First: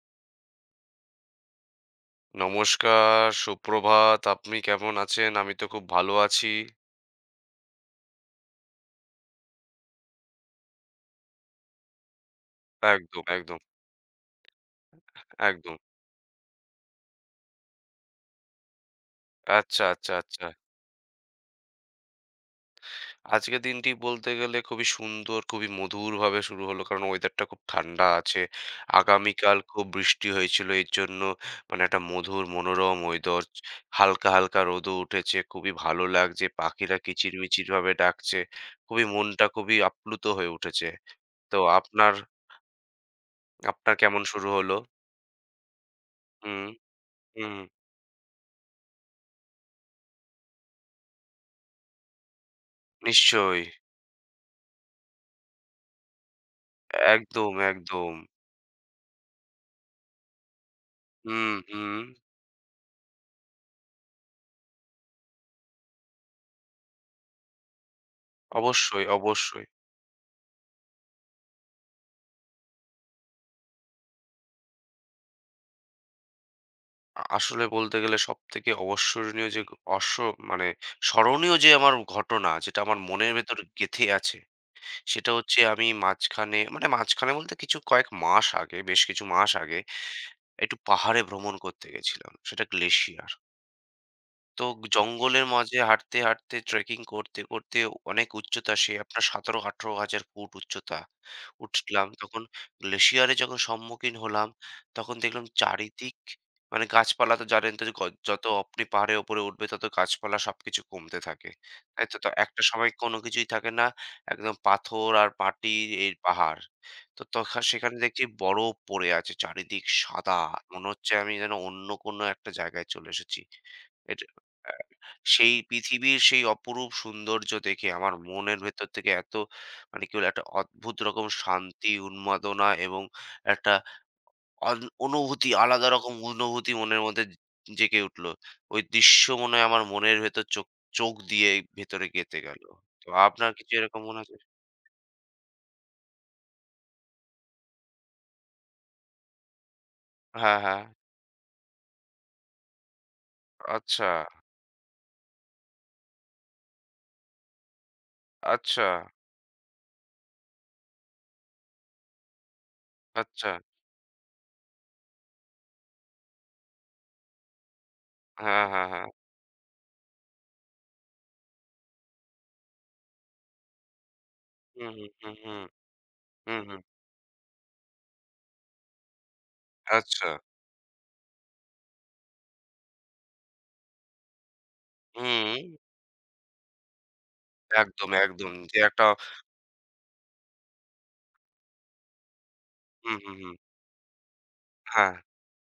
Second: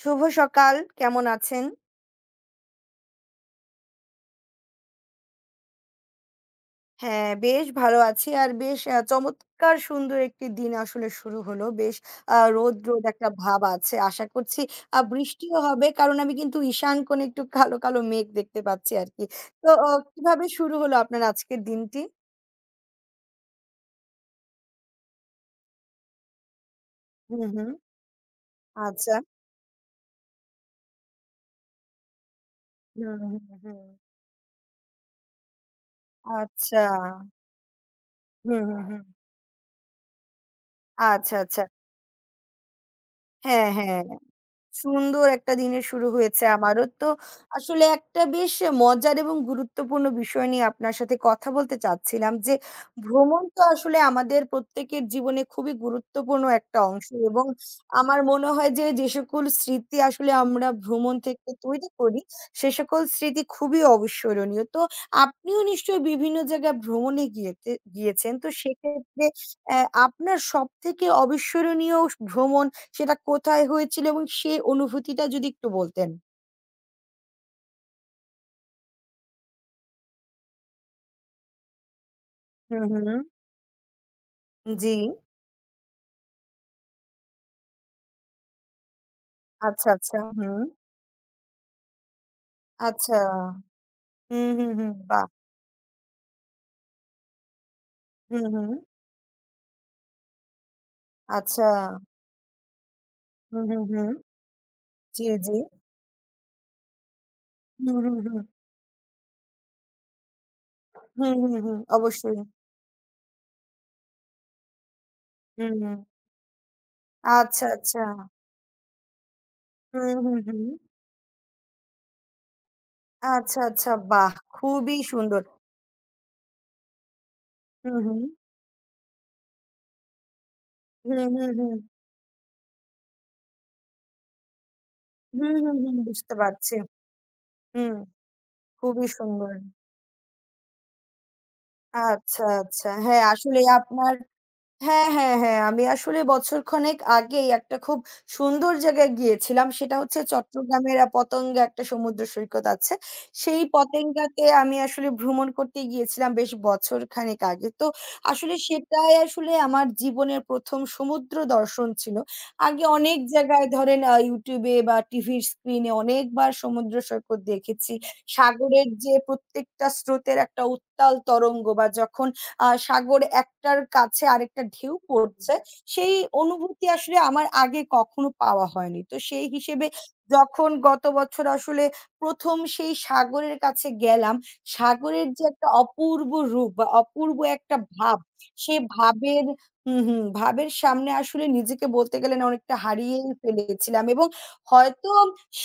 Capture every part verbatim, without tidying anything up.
শুভ সকাল। কেমন আছেন? নমস্কার, সুপ্রভাত। আপনি কেমন আছেন? আমি তো খুব ভালো আছি। হ্যাঁ, বেশ ভালো আছি। আর বেশ আ চমৎকার সুন্দর একটি দিন আসলে শুরু হলো। বেশ আ রোদ, রোদ একদম, একটা একদম, ভাব আছে। আশা করছি আ বৃষ্টিও একদম। হবে। কারণ আমি কিন্তু ঈশান কোণে একটু কালো, কালো মেঘ দেখতে পাচ্ছি আরকি। তো আচ্ছা, অ আচ্ছা, কিভাবে আচ্ছা। শুরু হলো আপনার আজকের দিনটি? আজকের দিনটি বলতে গেলে খুবই সুন্দর, খুবই মধুরভাবে শুরু হলো। কারণ হুম, ওয়েদারটা খুব হুম। ঠান্ডা আছে। আচ্ছা। আগামীকাল খুব বৃষ্টি হয়েছিল। এর জন্য মানে একটা মধুর মনোরম হুম, হুম, ওয়েদার। হুম। হালকা, হালকা রোদও উঠেছে। খুবই ভালো লাগছে। আচ্ছা। পাখিরা কিচিরমিচিরভাবে ডাকছে। হুম, হুম, হুম। খুবই মনটা খুবই আপ্লুত হয়ে উঠেছে। আচ্ছা, তো আচ্ছা। আপনার হ্যাঁ, আপনার হ্যাঁ। কেমন শুরু হলো? সুন্দর একটা দিনের শুরু হয়েছে হুম, আমারও। তো হুম। আসলে একটা বেশ মজার এবং গুরুত্বপূর্ণ বিষয় নিয়ে আপনার সাথে কথা বলতে চাচ্ছিলাম যে, ভ্রমণ তো নিশ্চয়ই। আসলে আমাদের প্রত্যেকের জীবনে খুবই গুরুত্বপূর্ণ একটা অংশ এবং একদম, একদম। আমার মনে হয় যে, যে সকল স্মৃতি আসলে আমরা ভ্রমণ থেকে হুম, তৈরি হুম। করি, সে সকল স্মৃতি খুবই অবিস্মরণীয়। তো আপনিও নিশ্চয়ই বিভিন্ন জায়গায় ভ্রমণে গিয়েতে গিয়েছেন। তো অবশ্যই, সেক্ষেত্রে অবশ্যই। অ্যা আপনার সবথেকে অবিস্মরণীয় ভ্রমণ সেটা কোথায় হয়েছিল এবং সেই অনুভূতিটা যদি একটু বলতেন? আ আসলে বলতে গেলে সবথেকে অবসরণীয় যে অস মানে স্মরণীয় যে আমার ঘটনা যেটা হুম, আমার হুম। মনের ভেতর গেঁথে আছে, জি। সেটা হচ্ছে আমি মাঝখানে মানে মাঝখানে বলতে কিছু কয়েক মাস আগে, বেশ কিছু মাস আগে আচ্ছা, আচ্ছা। হুম। একটু পাহাড়ে ভ্রমণ করতে গেছিলাম। সেটা আচ্ছা। গ্লেশিয়ার। হুম, তো হুম, হুম। বাহ! জঙ্গলের মাঝে হাঁটতে, হাঁটতে ট্রেকিং করতে, করতে অনেক হুম, হুম। উচ্চতা সে আপনার সতেরো আঠারো হাজার ফুট উচ্চতা। আচ্ছা। উঠলাম তখন গ্লেশিয়ারের যখন হুম, হুম, হুম। সম্মুখীন হলাম, তখন জি, দেখলাম জি। চারিদিক মানে গাছপালা তো জানেন তো হুম, যে গ হুম, হুম। যত আপনি পাহাড়ের উপরে উঠবে তত গাছপালা সবকিছু কমতে হুম, থাকে। হুম, হুম। তাই তো? তো অবশ্যই। একটা সময় কোনো কিছুই থাকে না। একদম পাথর আর হুম, মাটি হুম। এই পাহাড়। তো তখা আচ্ছা, সেখানে আচ্ছা। দেখছি বরফ পড়ে আছে চারিদিক হুম, হুম, সাদা। হুম। মনে হচ্ছে আমি যেন অন্য কোনো একটা জায়গায় চলে এসেছি। আচ্ছা, আচ্ছা। এটা বাহ! খুবই সুন্দর। সেই পৃথিবীর সেই অপরূপ সৌন্দর্য দেখে হুম, আমার হুম। মনের ভেতর থেকে এত মানে কি বলে একটা অদ্ভুত হুম, রকম হুম, হুম। শান্তি, উন্মাদনা এবং একটা অন হুম, অনুভূতি হুম, আলাদা হুম। রকম বুঝতে অনুভূতি পারছি। মনের মধ্যে হুম, জেগে উঠল। ওই খুবই দৃশ্য মনে সুন্দর। হয় আমার মনের ভেতর চোখ চোখ দিয়ে ভেতরে গেঁথে আচ্ছা, গেল। আচ্ছা। তো হ্যাঁ, আপনার আসলেই কিছু এরকম আপনার। মনে আছে? হ্যাঁ, হ্যাঁ, হ্যাঁ। আমি আসলে বছরখানেক আগেই একটা খুব সুন্দর জায়গায় গিয়েছিলাম। সেটা হচ্ছে হ্যাঁ, হ্যাঁ। চট্টগ্রামের আ পতেঙ্গা একটা সমুদ্র সৈকত আছে। সেই আচ্ছা, পতেঙ্গাতে আমি আসলে ভ্রমণ করতে গিয়েছিলাম বেশ বছরখানেক আগে। তো আসলে আচ্ছা, সেটাই আসলে আমার জীবনের প্রথম সমুদ্র দর্শন ছিল। আগে অনেক আচ্ছা। জায়গায় ধরেন আ YouTube এ বা টিভির স্ক্রিনে অনেকবার সমুদ্র সৈকত দেখেছি। হ্যাঁ, হ্যাঁ, সাগরের হ্যাঁ। যে প্রত্যেকটা স্রোতের একটা উত্তাল তরঙ্গ বা যখন আ সাগর একটার কাছে আরেকটা হুম, ঢেউ হুম, হুম, পড়ছে। হুম, সেই হুম, হুম। অনুভূতি আসলে আমার আগে কখনো পাওয়া হয়নি। তো সেই হিসেবে আচ্ছা। যখন গত বছর আসলে প্রথম সেই সাগরের কাছে গেলাম, সাগরের যে হুম, একটা অপূর্ব রূপ বা অপূর্ব একটা একদম, ভাব, একদম। সে যে একটা ভাবের হুম, হুম, ভাবের সামনে আসলে নিজেকে বলতে গেলে না অনেকটা হুম, হারিয়েই হুম, হুম। ফেলেছিলাম এবং হয়তো হ্যাঁ।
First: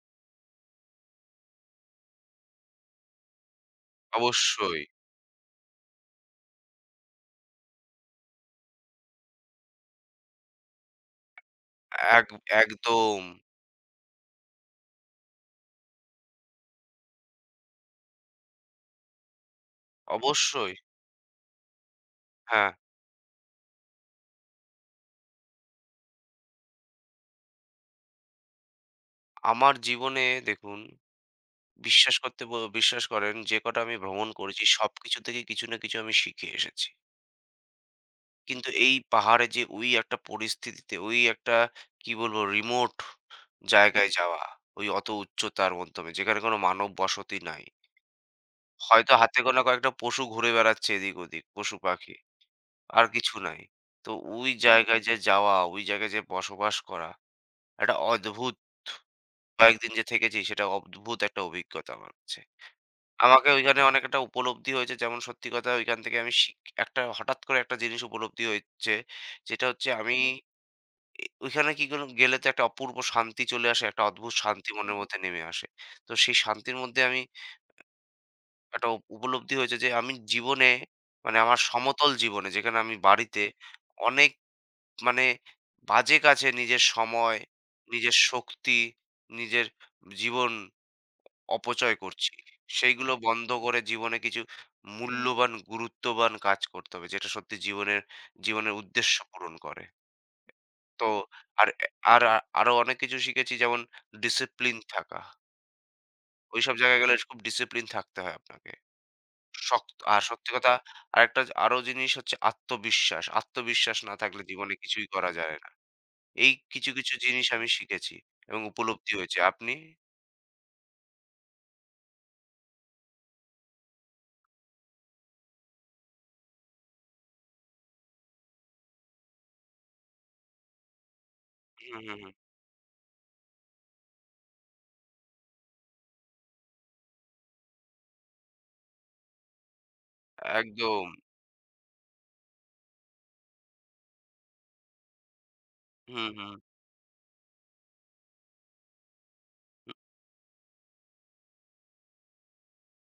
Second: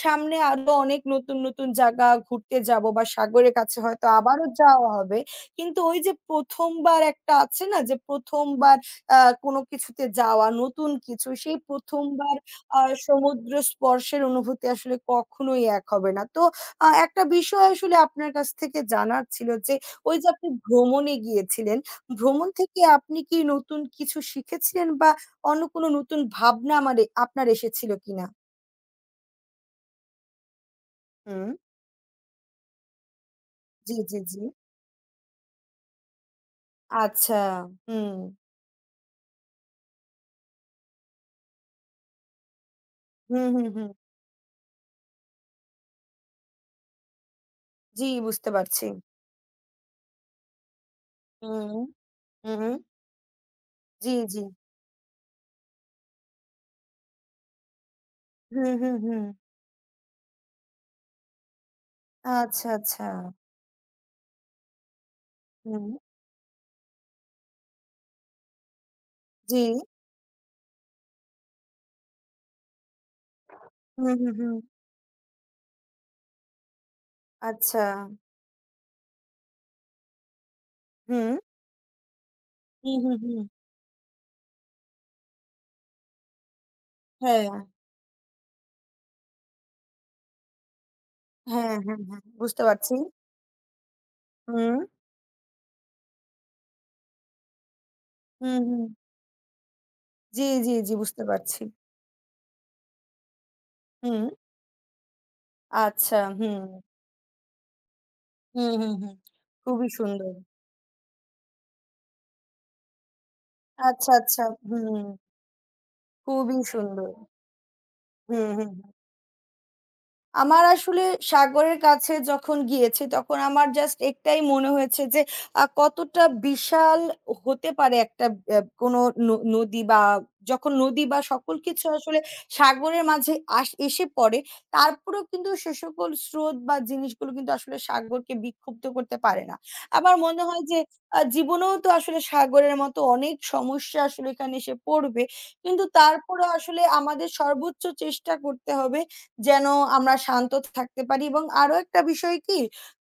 সামনে আরো অনেক নতুন, নতুন জায়গা ঘুরতে যাবো বা সাগরের কাছে হয়তো আবারও অবশ্যই। যাওয়া হবে। কিন্তু ওই যে প্রথম বার একটা আছে না যে প্রথম বার আ কোনো কিছুতে যাওয়া, নতুন কিছু। সেই প্রথম এক বার আ একদম। সমুদ্র স্পর্শের অনুভূতি আসলে কখনোই এক হবে না। তো আ একটা বিষয় আসলে আপনার কাছ থেকে জানার ছিল যে, ওই যে আপনি অবশ্যই। ভ্রমণে গিয়েছিলেন, ভ্রমণ হ্যাঁ, থেকে আপনি কি নতুন কিছু শিখেছিলেন বা অন্য কোনো নতুন ভাবনা আমার এ আপনার এসেছিল কিনা? আমার জীবনে দেখুন হুম। বিশ্বাস করতে ব বিশ্বাস করেন যে কটা জি, আমি জি, ভ্রমণ জি। করেছি সবকিছু থেকে কিছু না কিছু আমি শিখে এসেছি। আচ্ছা। হুম। কিন্তু এই পাহাড়ে যে ওই একটা পরিস্থিতিতে ওই একটা কি বলবো রিমোট হুম, হুম, হুম। জায়গায় যাওয়া, ওই অত উচ্চতার মাধ্যমে যেখানে কোনো মানব বসতি নাই। জি, বুঝতে পারছি। হয়তো হাতে গোনা কয়েকটা পশু ঘুরে বেড়াচ্ছে এদিক-ওদিক, হুম, হুম। পশু-পাখি। হুম। আর কিছু নাই। তো জি, জি। ওই জায়গায় যে যাওয়া, ওই জায়গায় যে বসবাস করা একটা অদ্ভুত হুম, হুম, হুম। কয়েকদিন যে থেকেছি সেটা অদ্ভুত একটা অভিজ্ঞতা আমার কাছে। আচ্ছা, আচ্ছা। আমাকে ওইখানে অনেক একটা উপলব্ধি হয়েছে যেমন সত্যি কথা হুম। ওইখান থেকে আমি শিখ একটা হঠাৎ করে একটা জিনিস উপলব্ধি হয়েছে। জি। যেটা হচ্ছে আমি এ ওইখানে কি করলাম গেলে তো একটা অপূর্ব শান্তি চলে আসে, একটা হুম, হুম, অদ্ভুত হুম। শান্তি মনের মধ্যে নেমে আসে। তো সেই শান্তির মধ্যে আমি আচ্ছা। একটা উপ উপলব্ধি হয়েছে যে আমি জীবনে মানে হুম। আমার সমতল জীবনে যেখানে হুম, আমি হুম, বাড়িতে হুম। অনেক মানে বাজে কাজে নিজের সময়, হ্যাঁ। নিজের শক্তি, নিজের জীবন হ্যাঁ, হ্যাঁ, অপচয় হ্যাঁ। হ্যাঁ, করছি। বুঝতে পারছি। সেইগুলো বন্ধ করে জীবনে কিছু হুম। মূল্যবান, গুরুত্ববান কাজ করতে হবে। যেটা সত্যি জীবনের হুম, জীবনের হুম। উদ্দেশ্য পূরণ করে। জি, জি, জি। তো বুঝতে পারছি। আর এ আর আরো অনেক কিছু শিখেছি যেমন হুম। ডিসিপ্লিন থাকা। আচ্ছা। হুম। ওইসব জায়গায় গেলে খুব ডিসিপ্লিন থাকতে হয় আপনাকে। হুম, হুম, হুম। খুবই শক্ত আর সুন্দর। সত্যি কথা আরেকটা আরো জিনিস হচ্ছে আত্মবিশ্বাস। আত্মবিশ্বাস আচ্ছা, না থাকলে আচ্ছা। জীবনে হুম। কিছুই করা যায় না। এই খুবই কিছু, সুন্দর। কিছু জিনিস আমি শিখেছি হুম, এবং হুম, হুম। উপলব্ধি হয়েছে। আপনি? আমার আসলে সাগরের কাছে যখন গিয়েছি, তখন আমার জাস্ট একটাই মনে হয়েছে যে, আ কতটা বিশাল হতে পারে একটা অ্যা কোনো ন নদী বা যখন নদী বা সকল কিছু হুম, হুম, আসলে হুম। সাগরের মাঝে আস এসে পড়ে, তারপরেও কিন্তু সে সকল স্রোত বা জিনিসগুলো কিন্তু আসলে সাগরকে বিক্ষুব্ধ করতে পারে না। আমার মনে হয় যে, একদম। আ জীবনেও তো আসলে সাগরের মতো অনেক সমস্যা আসলে এখানে এসে পড়বে। কিন্তু হুম, তারপরেও হুম। আসলে আমাদের সর্বোচ্চ চেষ্টা করতে হবে যেন হু, আমরা শান্ত থাকতে পারি এবং আরো একটা বিষয় কি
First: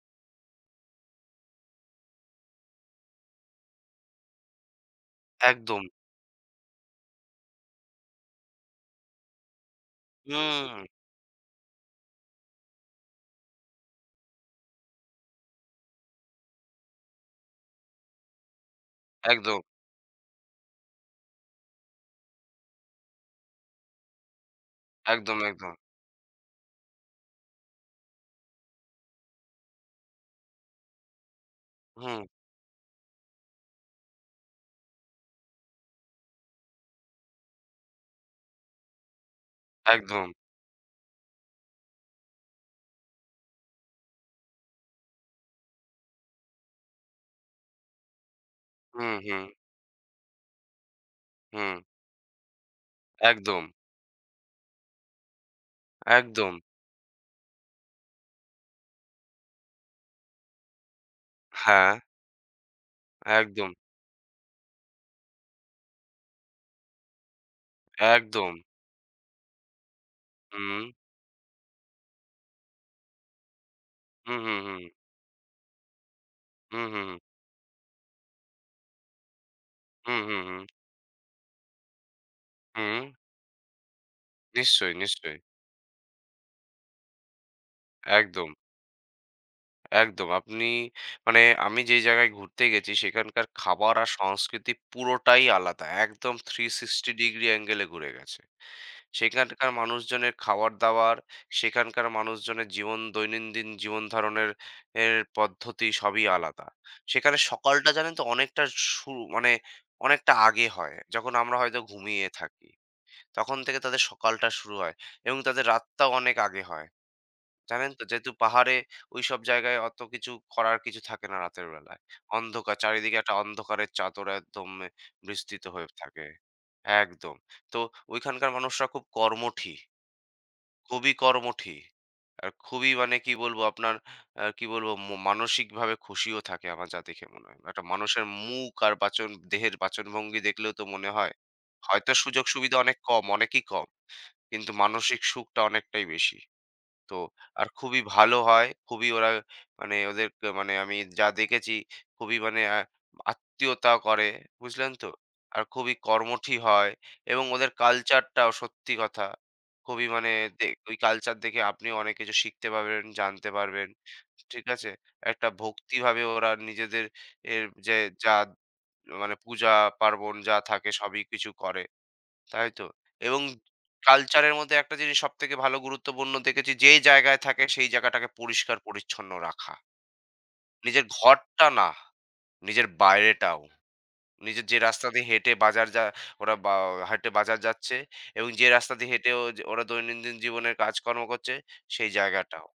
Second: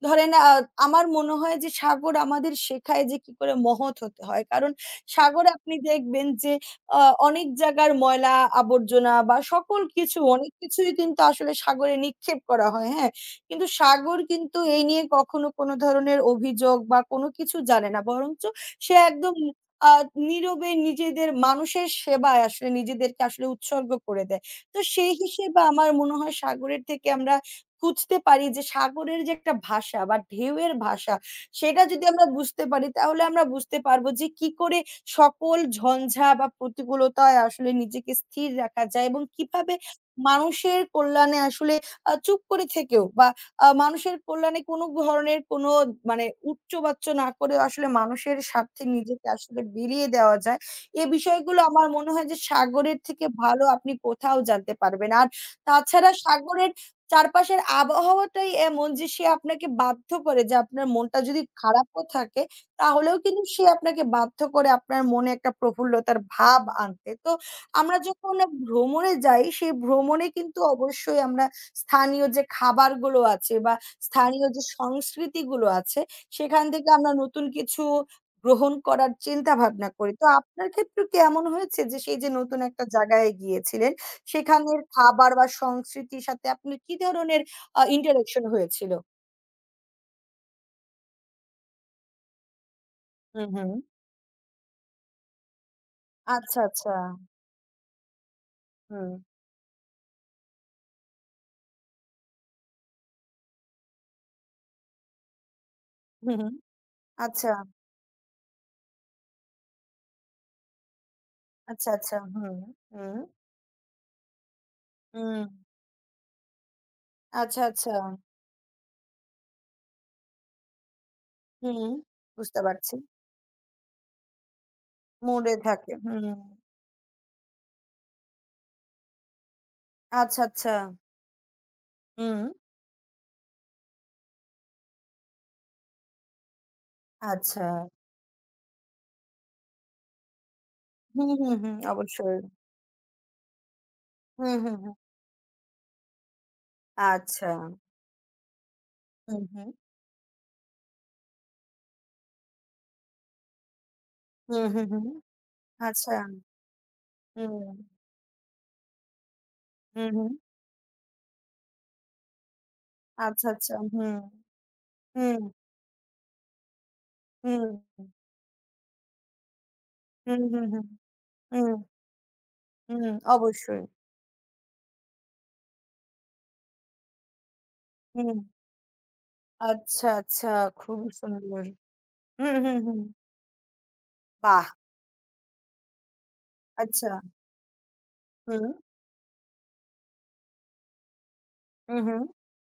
ধরেন আ আমার মনে হয় যে সাগর আমাদের শেখায় যে কি করে মহৎ হতে হয়। কারণ সাগরে আপনি একদম। দেখবেন যে আ অনেক জায়গার ময়লা আবর্জনা বা সকল কিছু অনেক হুম, কিছুই কিন্তু আসলে সাগরে নিক্ষেপ করা হয়, হ্যাঁ? কিন্তু সাগর কিন্তু এই নিয়ে কখনো কোনো ধরনের অভিযোগ বা কোনো কিছু জানে না। বরঞ্চ সে একদম একদম, আ নীরবে নিজেদের মানুষের সেবায় আসলে নিজেদেরকে আসলে উৎসর্গ করে দেয়। তো সেই একদম, হিসেবে একদম। আমার মনে হয় সাগরের থেকে আমরা খুঁজতে পারি যে সাগরের যে একটা ভাষা বা ঢেউয়ের ভাষা সেটা যদি হুম, আমরা বুঝতে পারি তাহলে আমরা বুঝতে পারবো যে কি করে সকল ঝঞ্ঝা বা প্রতিকূলতায় আসলে নিজেকে স্থির রাখা যায় এবং কিভাবে একদম। মানুষের কল্যাণে আসলে আহ, চুপ করে থেকেও বা আহ, মানুষের কল্যাণে কোনো ধরনের কোনো মানে উচ্চবাচ্য না করে আসলে মানুষের স্বার্থে হুম, নিজেকে হুম, আসলে বিলিয়ে দেওয়া যায়। এ বিষয়গুলো হুম। আমার মনে হয় যে সাগরের থেকে একদম, ভালো আপনি কোথাও জানতে পারবেন। আর তাছাড়া একদম। সাগরের চারপাশের আবহাওয়াটাই এমন যে সে আপনাকে বাধ্য করে যে আপনার মনটা যদি হ্যাঁ, খারাপও থাকে তাহলেও কিন্তু সে একদম, আপনাকে বাধ্য করে আপনার মনে একটা প্রফুল্লতার ভাব আনতে। তো আমরা যখন একদম। ভ্রমণে যাই সেই ভ্রমণে কিন্তু হুম। অবশ্যই আমরা স্থানীয় যে খাবারগুলো আছে বা হুম, স্থানীয় হুম, যে হুম। সংস্কৃতিগুলো আছে সেখান হুম, থেকে হুম, আমরা হুম। নতুন কিছু গ্রহণ করার চিন্তা ভাবনা করি। হুম, তো হুম, হুম। আপনার ক্ষেত্রেও কি এমন হয়েছে যে সেই যে নতুন একটা হুম। জায়গায় গিয়েছিলেন, সেখানের নিশ্চয়ই, খাবার নিশ্চয়ই। বা সংস্কৃতির সাথে আপনার কি ধরনের আ interaction একদম। হয়েছিল? একদম। আপনি মানে আমি যেই জায়গায় ঘুরতে গেছি সেখানকার হুম, হুম। খাবার আর সংস্কৃতি পুরোটাই আলাদা। একদম আচ্ছা, আচ্ছা। তিনশো ষাট ডিগ্রি অ্যাঙ্গেলে ঘুরে গেছে। হুম। সেখানকার মানুষজনের খাবার-দাবার, সেখানকার মানুষজনের জীবন দৈনন্দিন জীবন ধারণের এর পদ্ধতি সবই হুম, হুম। আলাদা। সেখানে আচ্ছা, সকালটা জানেন তো অনেকটা শুরু মানে অনেকটা আগে হয়। যখন আমরা হয়তো আচ্ছা, আচ্ছা। ঘুমিয়ে হুম, হুম, থাকি। হুম। তখন থেকে তাদের সকালটা শুরু হয় এবং তাদের রাতটাও অনেক আগে হয়। আচ্ছা, জানেন আচ্ছা। তো? যেহেতু পাহাড়ে ওইসব জায়গায় অত কিছু করার কিছু থাকে না রাতের হুম, বেলায়। বুঝতে অন্ধকার পারছি। চারিদিকে একটা অন্ধকারের চাদর একদম এ মুডে বিস্তৃত হয়ে থাকে। থাকে। হুম। একদম। তো ওইখানকার মানুষরা খুব কর্মঠী, আচ্ছা, আচ্ছা। খুবই কর্মঠী। হুম। আর খুবই মানে কি বলবো আপনার আ কি বলবো ম মানসিকভাবে খুশিও থাকে আমার যা দেখে মনে হয়। আচ্ছা। একটা মানুষের মুখ আর বাচন দেহের বাচনভঙ্গি দেখলেও তো মনে হুম, হয়। হুম, হুম। হয়তো অবশ্যই। সুযোগ সুবিধা অনেক কম, অনেকই কম। হুম, কিন্তু হুম, হুম। মানসিক সুখটা অনেকটাই বেশি। তো আচ্ছা। আর খুবই ভালো হয়। খুবই ওরা হুম, হুম। মানে ওদের ক- মানে আমি যা দেখেছি খুবই মানে আ আত্মীয়তা করে। হুম, হুম, বুঝলেন হুম। তো? আর খুবই আচ্ছা। কর্মঠী হয় এবং হুম, ওদের কালচারটাও সত্যি কথা। খুবই হুম, মানে হুম। দে ওই কালচার দেখে আপনিও অনেক কিছু শিখতে পারবেন, আচ্ছা, জানতে আচ্ছা। পারবেন। হুম, ঠিক আছে? হুম, একটা ভক্তিভাবে ওরা নিজেদের এর হুম, যে যা মানে পূজা পার্বণ হুম, যা হুম, হুম, থাকে সবই কিছু হুম, করে। তাই তো। হুম, এবং অবশ্যই। কালচারের মধ্যে একটা জিনিস সবথেকে ভালো গুরুত্বপূর্ণ দেখেছি, যে জায়গায় থাকে সেই জায়গাটাকে হুম, পরিষ্কার-পরিচ্ছন্ন রাখা। আচ্ছা, আচ্ছা, নিজের খুবই সুন্দর। ঘরটা না, হুম, হুম, নিজের হুম, বাইরেটাও। বাহ! নিজের যে রাস্তা দিয়ে হেঁটে বাজার যা ওরা বা আচ্ছা, হেঁটে বাজার যাচ্ছে এবং হুম, যে রাস্তা দিয়ে হেঁটেও যে ওরা দৈনন্দিন জীবনের কাজকর্ম করছে, হুম, সেই হুম, জায়গাটাও।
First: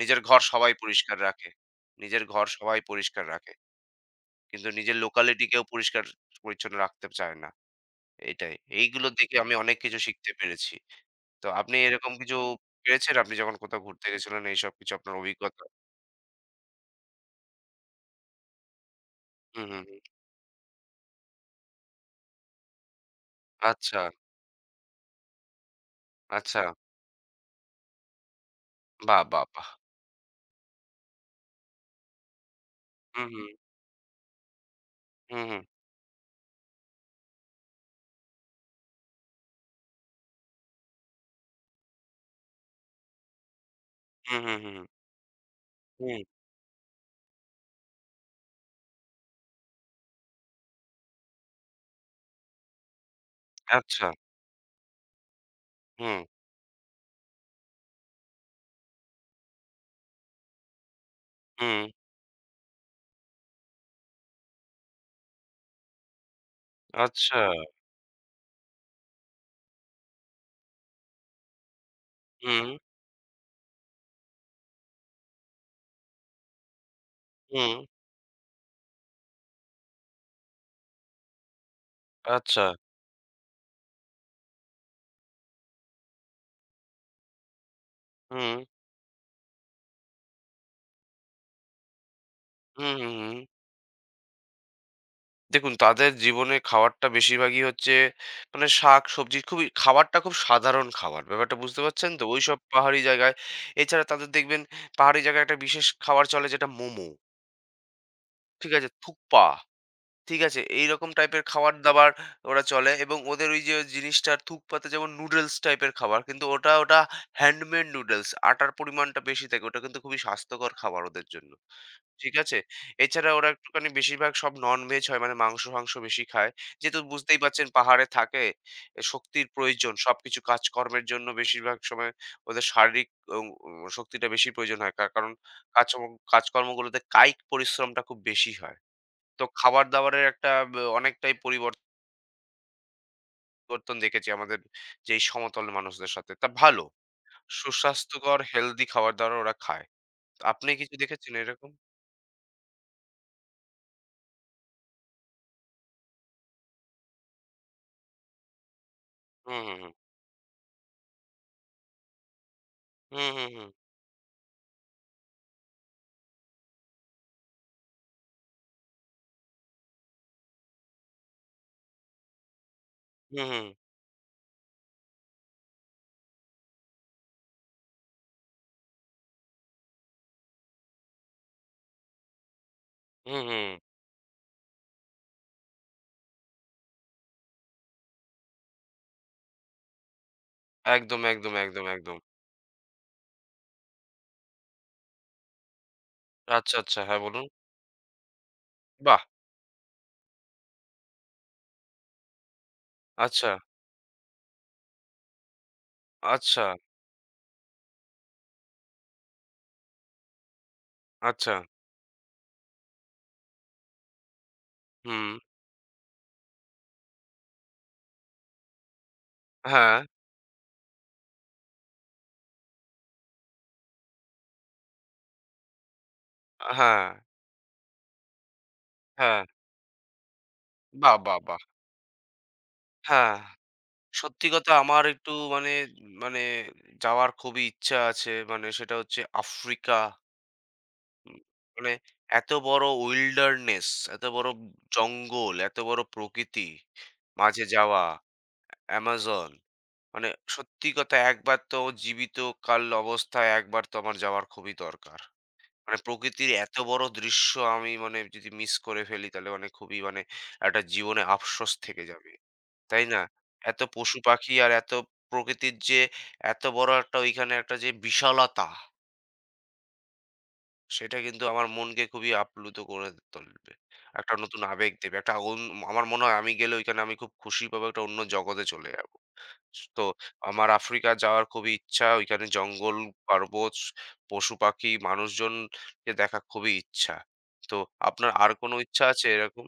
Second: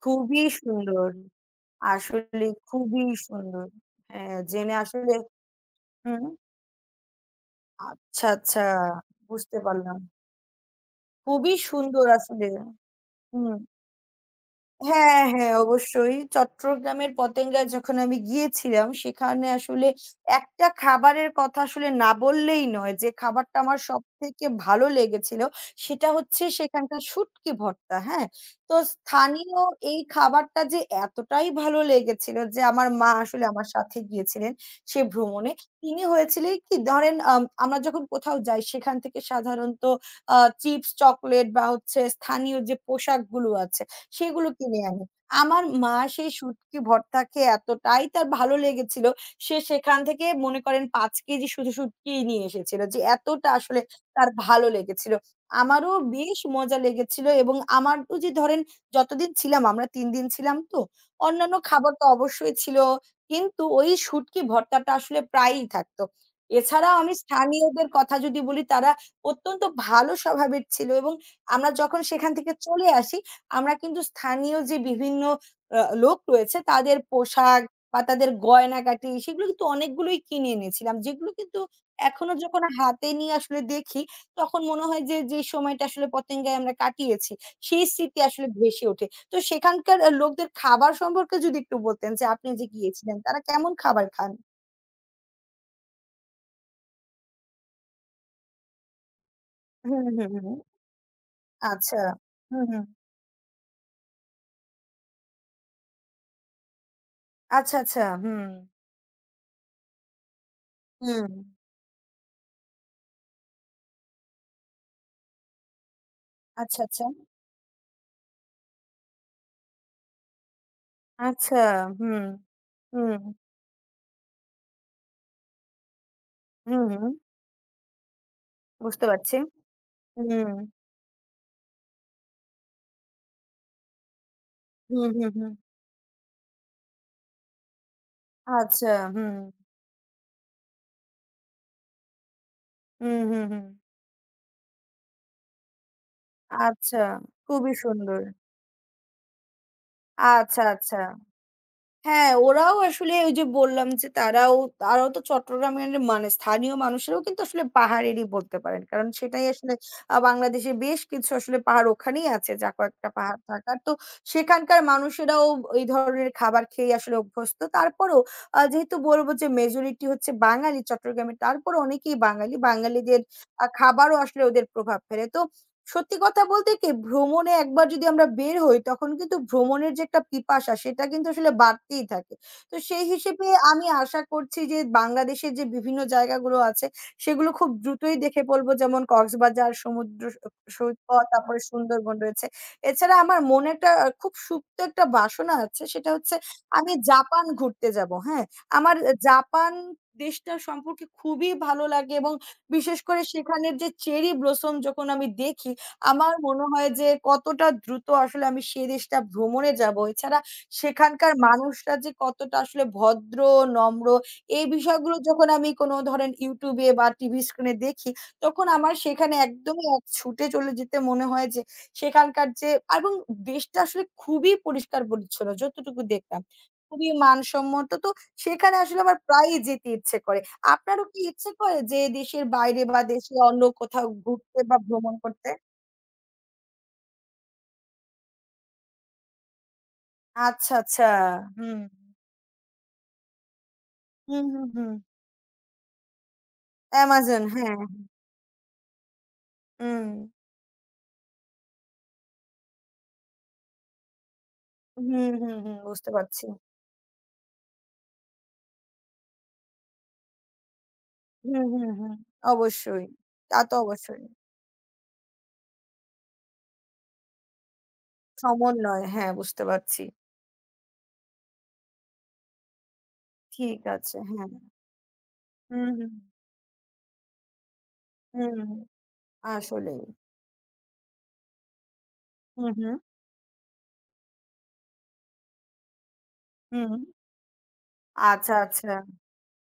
নিজের ঘর খুবই সবাই সুন্দর। পরিষ্কার রাখে। নিজের ঘর আসলে সবাই খুবই পরিষ্কার রাখে। সুন্দর। হ্যাঁ, কিন্তু জেনে নিজের আসলে লোকালিটি কেউ পরিষ্কার হুম, পরিচ্ছন্ন রাখতে চায় না। আচ্ছা, এটাই। আচ্ছা, এইগুলো দেখে আমি বুঝতে অনেক পারলাম। কিছু শিখতে পেরেছি। তো খুবই আপনি সুন্দর এরকম কিছু আসলে। পেয়েছেন? আপনি হুম। যখন কোথাও ঘুরতে গেছিলেন এইসব কিছু আপনার হ্যাঁ, হ্যাঁ, অভিজ্ঞতা? অবশ্যই। চট্টগ্রামের পতেঙ্গায় যখন আমি গিয়েছিলাম, সেখানে হুম, হুম, আসলে হুম। একটা খাবারের কথা আসলে না বললেই নয়। যে খাবারটা আমার আচ্ছা, সবথেকে ভালো লেগেছিল, সেটা হচ্ছে আচ্ছা। সেখানকার শুটকি ভর্তা, হ্যাঁ? তো বাহ! বাহ! স্থানীয় বাহ! এই খাবারটা যে এতটাই ভালো লেগেছিল যে আমার মা হুম, আসলে হুম, আমার সাথে গিয়েছিলেন সে হুম, ভ্রমণে। হুম, তিনি হয়েছিলেন কি ধরেন আম আমরা যখন কোথাও যাই সেখান থেকে সাধারণত আ চিপস, চকোলেট বা হচ্ছে স্থানীয় যে পোশাকগুলো আছে হুম, সেগুলো হুম, কিনে হুম, আনি। আমার মা হুম, সেই শুটকি ভর্তা খেয়ে এতটাই তার ভালো লেগেছিল, সে সেখান থেকে মনে করেন পাঁচ কেজি শুধু শুটকিই নিয়ে এসেছিল। যে এতটা আসলে আচ্ছা, তার ভালো লেগেছিল। আমারও হুম, বেশ মজা লেগেছিল এবং আমার তো যে ধরেন যতদিন ছিলাম আমরা তিন দিন ছিলাম তো, অন্যান্য হুম, খাবার তো অবশ্যই ছিল। কিন্তু ওই শুটকি ভর্তাটা আসলে প্রায়ই থাকতো। এছাড়াও আমি আচ্ছা, স্থানীয়দের কথা যদি বলি তারা অত্যন্ত ভালো স্বভাবের ছিল এবং আমরা যখন সেখান থেকে হুম, চলে আসি আমরা কিন্তু স্থানীয় যে বিভিন্ন আ লোক রয়েছে তাদের পোশাক হুম, বা তাদের গয়নাগাটি সেগুলো কিন্তু অনেকগুলোই কিনে এনেছিলাম। যেগুলো কিন্তু এখনো আচ্ছা, যখন হাতে নিয়ে আসলে দেখি তখন মনে হয় যে, যে সময়টা আসলে পতেঙ্গায় আমরা কাটিয়েছি সেই স্মৃতি আসলে হুম, ভেসে ওঠে। তো সেখানকার আ লোকদের খাবার সম্পর্কে যদি একটু বলতেন যে আপনি যে হুম, হুম, গিয়েছিলেন তারা হুম। কেমন খাবার খান? দেখুন তাদের জীবনে খাওয়ারটা বেশিরভাগই হচ্ছে মানে শাক-সবজি খুবই হুম, খাবারটা হুম, খুব হুম। সাধারণ খাবার। ব্যাপারটা বুঝতে আচ্ছা। পারছেন তো? ওইসব হুম, হুম। পাহাড়ি জায়গায়। এছাড়া তাদের দেখবেন পাহাড়ি জায়গায় একটা বিশেষ খাবার চলে যেটা মোমো। আচ্ছা, আচ্ছা। হুম। ঠিক আছে? থুকপা। ঠিক আছে? এইরকম হুম। টাইপের খাবার-দাবার ওরা চলে এবং ওদের ওই যে জিনিসটা থুকপাতে যেমন নুডলস টাইপের খাবার। কিন্তু ওটা, আচ্ছা, ওটা আচ্ছা। Handmade noodles. আটার পরিমাণটা বেশি থাকে। ওটা কিন্তু খুবই স্বাস্থ্যকর খাবার ওদের জন্য। আচ্ছা। হুম, ঠিক আছে? হুম, এছাড়া ওরা একটুখানি বেশিরভাগ সব ননভেজ হয়। মানে মাংস-ফাংস বেশি খায়। হুম, যেহেতু হুম। বুঝতেই পারছেন পাহাড়ে থাকে, এ বুঝতে পারছি। শক্তির প্রয়োজন। সবকিছু হুম। কাজকর্মের জন্য বেশিরভাগ সময় ওদের শারীরিক অং শক্তিটা বেশি প্রয়োজন হয়। কা হুম, হুম, কারণ হুম। কাজকর্ম কাজকর্মগুলোতে কায়িক পরিশ্রমটা খুব বেশি হয়। আচ্ছা, হুম। তো খাবার-দাবারের একটা ব অনেকটাই পরিবর্তন হুম, হুম, হুম। দেখেছি আমাদের যেই সমতল মানুষদের সাথে। তা ভালো। আচ্ছা, খুবই সুন্দর। সুস্বাস্থ্যকর হেলথি খাবার-দাবার ওরা খায়। আচ্ছা, আপনি কিছু আচ্ছা। দেখেছেন এরকম? হ্যাঁ, ওরাও আসলে ওই যে বললাম যে তারাও তারাও তো চট্টগ্রামের মানে মানে স্থানীয় মানুষেরাও কিন্তু আসলে পাহাড়েরই বলতে পারেন। কারণ সেটাই হুম, আসলে হুম, হুম। আ বাংলাদেশের বেশ কিছু আসলে পাহাড় ওখানেই আছে যা কয়েকটা হুম, পাহাড় হুম, হুম। থাকার। তো সেখানকার মানুষেরাও এই ধরনের খাবার খেয়ে আসলে অভ্যস্ত। তারপরেও আ যেহেতু বলবো যে মেজরিটি হচ্ছে বাঙালি চট্টগ্রামে, তারপরও অনেকেই বাঙালি। বাঙালিদের হুম, আ হুম। খাবারও আসলে ওদের প্রভাব ফেলে। তো সত্যি কথা বলতে কি ভ্রমণে একবার যদি আমরা বের হই তখন কিন্তু ভ্রমণের যে একটা পিপাসা সেটা কিন্তু আসলে বাড়তেই থাকে। তো সেই হুম, হিসেবে হুম। আমি আশা করছি যে বাংলাদেশের যে বিভিন্ন জায়গাগুলো আছে সেগুলো খুব দ্রুতই দেখে ফেলবো। যেমন কক্সবাজার সমুদ্র স সৈকত, একদম, একদম, তারপরে একদম, সুন্দরবন একদম। রয়েছে। এছাড়া আমার মনে একটা আ খুব সুপ্ত একটা বাসনা আছে সেটা হচ্ছে আচ্ছা, আমি আচ্ছা। হ্যাঁ, বলুন। জাপান ঘুরতে যাবো, হ্যাঁ? আমার আ বাহ! জাপান দেশটা সম্পর্কে খুবই ভালো লাগে এবং বিশেষ করে আচ্ছা, সেখানের যে চেরি ব্লসম যখন আমি দেখি আমার আচ্ছা, মনে হয় যে কতটা দ্রুত আসলে আমি সে দেশটা ভ্রমণে যাবো। এছাড়া সেখানকার আচ্ছা। মানুষরা যে কতটা আসলে ভদ্র, নম্র এই বিষয়গুলো হুম। যখন আমি কোনো ধরেন YouTube এ বা টিভি স্ক্রিনে দেখি, তখন আমার সেখানে একদমই হ্যাঁ, এক ছুটে চলে যেতে মনে হয় যে সেখানকার যে এবং দেশটা আসলে খুবই পরিষ্কার-পরিচ্ছন্ন যতটুকু দেখলাম। হ্যাঁ, খুবই মানসম্মত। তো সেখানে আসলে আমার হ্যাঁ। প্রায়ই যেতে ইচ্ছে করে। আপনারও বাহ! কি বাহ! ইচ্ছে বাহ! করে যে দেশের বাইরে বা দেশে হ্যাঁ। অন্য কোথাও সত্যি ঘুরতে কথা বা আমার ভ্রমণ একটু করতে? মানে, মানে যাওয়ার খুবই ইচ্ছা আছে। মানে সেটা হচ্ছে আফ্রিকা। আচ্ছা, আচ্ছা। হুম, হুম। মানে এত বড় wilderness, এত হুম, বড় হুম, হুম। জঙ্গল, এত বড় প্রকৃতি, Amazon মাঝে হ্যাঁ। যাওয়া, অ্যামাজন। হুম। মানে সত্যি কথা একবার তো জীবিত কাল অবস্থায় একবার তো আমার যাওয়ার খুবই দরকার। হুম, হুম, হুম। মানে বুঝতে পারছি। প্রকৃতির এত বড় দৃশ্য আমি মানে যদি মিস করে ফেলি তাহলে মানে খুবই মানে একটা জীবনে হুম, আফসোস হুম, থেকে হুম। যাবে। তাই অবশ্যই। না? তা তো এত অবশ্যই। পশু-পাখি আর এত প্রকৃতির যে এত বড় একটা ওইখানে একটা যে বিশালতা সমন্বয় হ্যাঁ, বুঝতে পারছি। সেটা কিন্তু আমার মনকে খুবই আপ্লুত করে তুলবে। ঠিক আছে, একটা হ্যাঁ। নতুন আবেগ দেবে। একটা অন হুম, আমার হুম। মনে হয় আমি গেলে ঐখানে আমি খুব খুশি পাবো, একটা অন্য হুম, জগতে চলে যাবো। আসলেই। তো আমার আফ্রিকা যাওয়ার খুবই ইচ্ছা। ওইখানে হুম, হুম, জঙ্গল, পার্বত, পশু-পাখি, মানুষজনকে দেখা খুবই হুম। ইচ্ছা। তো আপনার আর আচ্ছা, কোনো আচ্ছা। ইচ্ছা আছে এরকম?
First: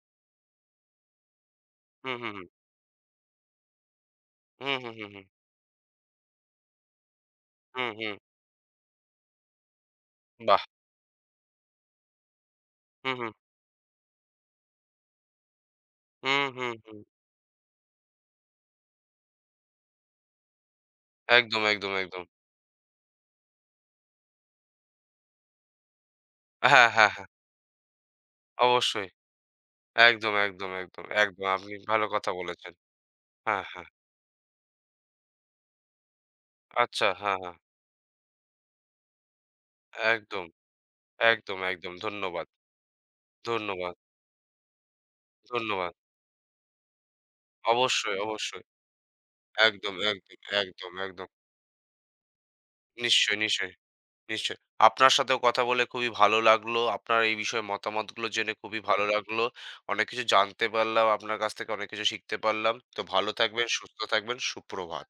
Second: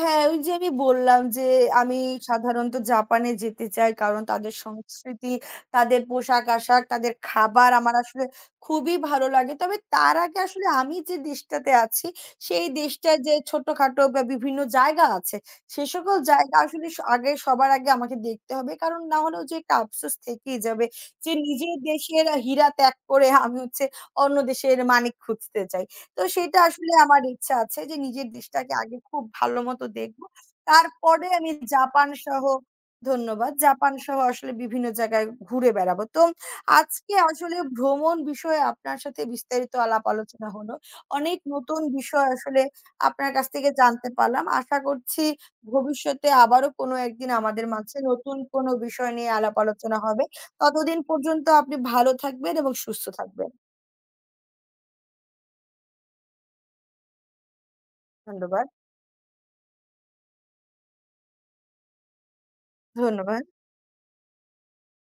হ্যাঁ, ওই যে আমি বললাম যে আমি হুম, হুম, হুম। সাধারণত জাপানে যেতে চাই। কারণ তাদের হুম, হুম, হুম, হুম। সংস্কৃতি, তাদের পোশাক-আশাক, তাদের খাবার হুম, আমার হুম। আসলে খুবই ভালো লাগে। তবে তার আগে বাহ! আসলে আমি যে দেশটাতে আছি, সেই হুম, দেশটায় হুম। যে ছোটখাটো বা বিভিন্ন জায়গা আছে, সে সকল হুম, জায়গা হুম, আসলে হুম। স আগে সবার আগে আমাকে দেখতে হবে। কারণ না হলে ওই যে একটা আফসোস থেকেই যাবে যে একদম, নিজের একদম, একদম। দেশের হীরা ত্যাগ করে আমি হচ্ছে অন্য দেশের মানিক খুঁজতে যাই। তো সেটা হ্যাঁ, আসলে হ্যাঁ, আমার হ্যাঁ। ইচ্ছা আছে যে নিজের দেশটাকে আগে অবশ্যই। খুব ভালো মতো দেখব। একদম, একদম, একদম, তারপরে একদম। আমি আপনি ভালো জাপান কথা সহ বলেছেন। ধন্যবাদ। হ্যাঁ, হ্যাঁ। জাপান সহ আসলে বিভিন্ন জায়গায় ঘুরে বেড়াবো। তো আচ্ছা, আজকে হ্যাঁ, হ্যাঁ। আসলে ভ্রমণ বিষয়ে আপনার সাথে বিস্তারিত আলাপ একদম, আলোচনা হলো। অনেক একদম, নতুন একদম। বিষয় ধন্যবাদ, আসলে আপনার কাছ থেকে ধন্যবাদ, জানতে পারলাম। আশা করছি ধন্যবাদ। ভবিষ্যতে আবারও কোনো একদিন আমাদের মাঝে অবশ্যই, নতুন অবশ্যই। কোনো বিষয় নিয়ে আলাপ একদম, আলোচনা হবে। একদম, একদম, ততদিন একদম। পর্যন্ত আপনি ভালো থাকবেন এবং সুস্থ নিশ্চয়ই, থাকবেন। নিশ্চয়ই, নিশ্চয়ই। আপনার সাথেও কথা বলে খুবই ভালো লাগলো। আপনার এই বিষয়ে মতামতগুলো জেনে ধন্যবাদ। খুবই ভালো লাগলো। অনেক কিছু জানতে পারলাম। আপনার কাছ থেকে অনেক কিছু শিখতে পারলাম। তো ভালো ধন্যবাদ। থাকবেন, সুস্থ থাকবেন। সুপ্রভাত।